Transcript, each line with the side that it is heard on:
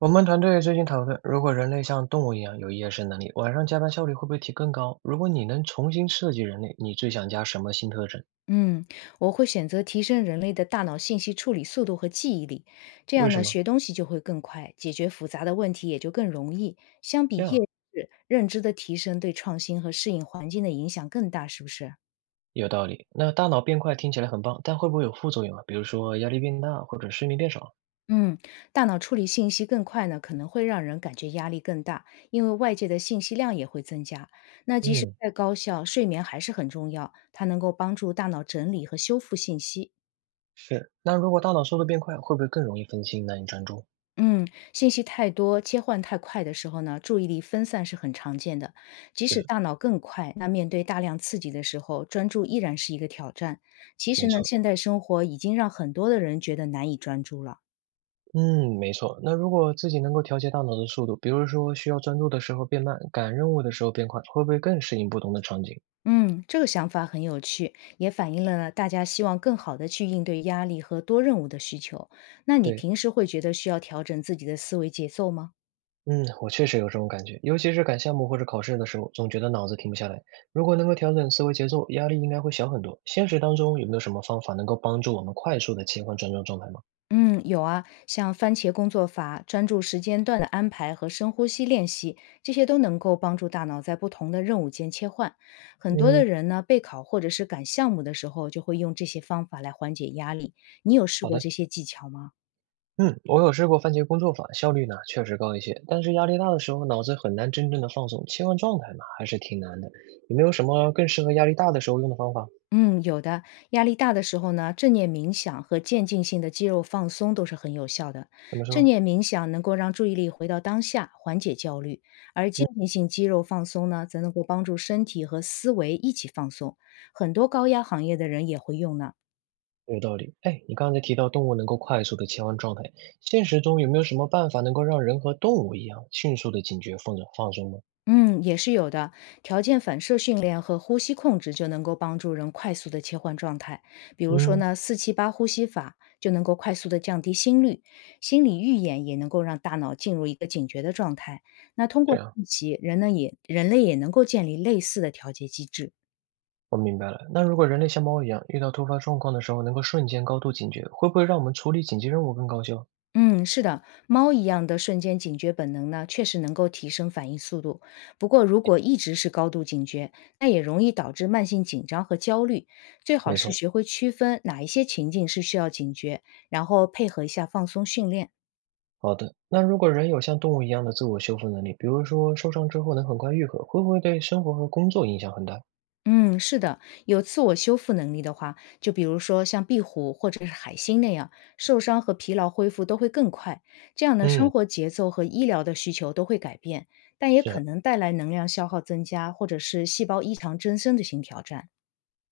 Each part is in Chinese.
right: 我们团队最近讨论，如果人类像动物一样有夜视能力，晚上加班效率会不会提更高？如果你能重新设计人类，你最想加什么新特征？
left: 嗯，我会选择提升人类的大脑信息处理速度和记忆力，这
right: 为
left: 样
right: 什
left: 呢，
right: 么？
left: 学东西就会更快，解决复杂的问题也就更容易。相比
right: 这
left: 夜
right: 样
left: 市，认知的提升对创新和适应环境的影响更大，是不是？
right: 有道理。那大脑变快听起来很棒，但会不会有副作用啊？比如说压力变大或者睡眠变少？
left: 嗯，大脑处理信息更快呢，可能会让人感觉压力更大，因为外界的信息量也会增加。那即使
right: 嗯，
left: 再高效，睡眠还是很重要，它能够帮助大脑整理和修复信息。
right: 是。那如果大脑速度变快，会不会更容易分心、难以专注？
left: 嗯，信息太多、切换太快的时候呢，注意力分散是很常见的。即使
right: 是，
left: 大脑更快，那面对大量刺激的时候，专注依然是一个挑战。其实
right: 没
left: 呢，
right: 错。
left: 现代生活已经让很多的人觉得难以专注了。
right: 嗯，没错。那如果自己能够调节大脑的速度，比如说需要专注的时候变慢，赶任务的时候变快，会不会更适应不同的场景？
left: 嗯，这个想法很有趣，也反映了呢大家希望更好的去应对压力和多任务的需求。那你
right: 对，
left: 平时会觉得需要调整自己的思维节奏吗？
right: 嗯，我确实有这种感觉，尤其是赶项目或者考试的时候，总觉得脑子停不下来。如果能够调整思维节奏，压力应该会小很多。现实当中有没有什么方法能够帮助我们快速的切换专注状态吗？
left: 嗯，有啊，像番茄工作法、专注时间段的安排和深呼吸练习，这些都能够帮助大脑在不同的任务间切换。很多的
right: 嗯，
left: 人呢，备考或者是赶项目的时候，就会用这些方法来缓解压力。你有试
right: 好
left: 过
right: 的，
left: 这些技巧吗？
right: 嗯，我有试过番茄工作法，效率呢确实高一些，但是压力大的时候，脑子很难真正的放松，切换状态嘛，还是挺难的。有没有什么更适合压力大的时候用的方法？
left: 嗯，有的。压力大的时候呢，正念冥想和渐进性的肌肉放松都是很有效的。
right: 怎么
left: 正
right: 说？
left: 念冥想能够让注意力回到当下，缓解焦虑；而渐进性肌肉放松呢，则能够帮助身体和思维一起放松。很多高压行业的人也会用呢。
right: 有道理。哎，你刚才提到动物能够快速的切换状态，现实中有没有什么办法能够让人和动物一样迅速的警觉放松吗？
left: 嗯，也是有的。条件反射训练和呼吸控制就能够帮助人快速的切换状态。比如说
right: 嗯，
left: 呢，4-7-8呼吸法就能够快速的降低心率，心理预演也能够让大脑进入一个警觉的状态。那通
right: 这
left: 过
right: 样，
left: 练习，人类也能够建立类似的调节机制。
right: 我明白了。那如果人类像猫一样，遇到突发状况的时候能够瞬间高度警觉，会不会让我们处理紧急任务更高效？
left: 嗯，是的，猫一样的瞬间警觉本能呢，确实能够提升反应速度。不过，如果一直是高度警觉，那也容易导致慢性紧张和焦虑。最好
right: 没
left: 是
right: 错。
left: 学会区分哪一些情境是需要警觉，然后配合一下放松训练。
right: 好的，那如果人有像动物一样的自我修复能力，比如说受伤之后能很快愈合，会不会对生活和工作影响很大？
left: 嗯，是的，有自我修复能力的话，就比如说像壁虎或者是海星那样，受伤和疲劳恢复都会更快。这样的生
right: 嗯，
left: 活节奏和医疗的需求都会改变，但也可
right: 是，
left: 能带来能量消耗增加，或者是细胞异常增生的新挑战。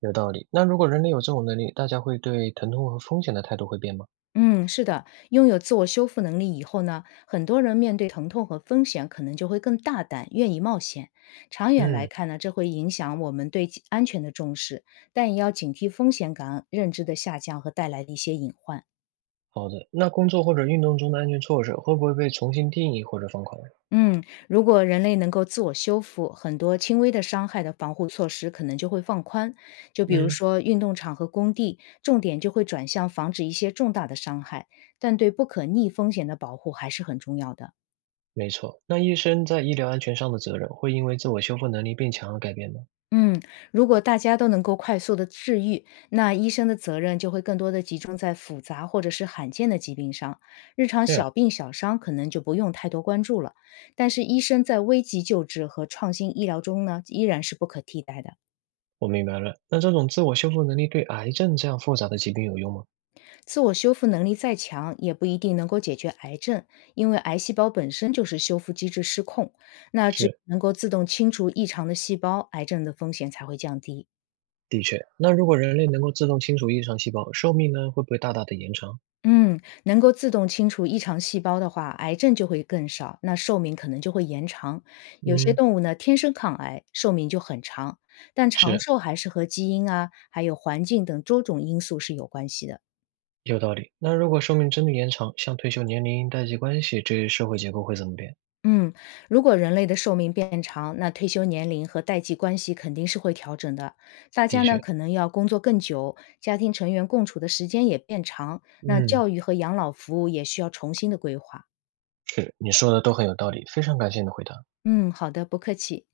right: 有道理。那如果人类有这种能力，大家会对疼痛和风险的态度会变吗？
left: 嗯，是的，拥有自我修复能力以后呢，很多人面对疼痛和风险，可能就会更大胆，愿意冒险。长远来
right: 嗯。
left: 看呢，这会影响我们对其安全的重视，但也要警惕风险感、认知的下降和带来的一些隐患。
right: 好的，那工作或者运动中的安全措施会不会被重新定义或者放宽？
left: 嗯，如果人类能够自我修复，很多轻微的伤害的防护措施可能就会放宽，就比如
right: 嗯，
left: 说运动场和工地，重点就会转向防止一些重大的伤害，但对不可逆风险的保护还是很重要的。
right: 没错，那医生在医疗安全上的责任会因为自我修复能力变强而改变吗？
left: 嗯，如果大家都能够快速的治愈，那医生的责任就会更多的集中在复杂或者是罕见的疾病上，日常
right: 这样
left: 小病小伤可能就不用太多关注了。但是医生在危急救治和创新医疗中呢，依然是不可替代的。
right: 我明白了，那这种自我修复能力对癌症这样复杂的疾病有用吗？
left: 自我修复能力再强，也不一定能够解决癌症，因为癌细胞本身就是修复机制失控。那只
right: 是，
left: 能够自动清除异常的细胞，癌症的风险才会降低。
right: 的确，那如果人类能够自动清除异常细胞，寿命呢会不会大大的延长？
left: 嗯，能够自动清除异常细胞的话，癌症就会更少，那寿命可能就会延长。有些
right: 嗯，
left: 动物呢，天生抗癌，寿命就很长，但长
right: 是，
left: 寿还是和基因啊，还有环境等多种因素是有关系的。
right: 有道理。那如果寿命真的延长，像退休年龄、代际关系这些社会结构会怎么变？
left: 嗯，如果人类的寿命变长，那退休年龄和代际关系肯定是会调整的。大家
right: 的
left: 呢，
right: 确，
left: 可能要工作更久，家庭成员共处的时间也变长，那
right: 嗯。
left: 教育和养老服务也需要重新的规划。
right: 是，你说的都很有道理，非常感谢你的回答。
left: 嗯，好的，不客气。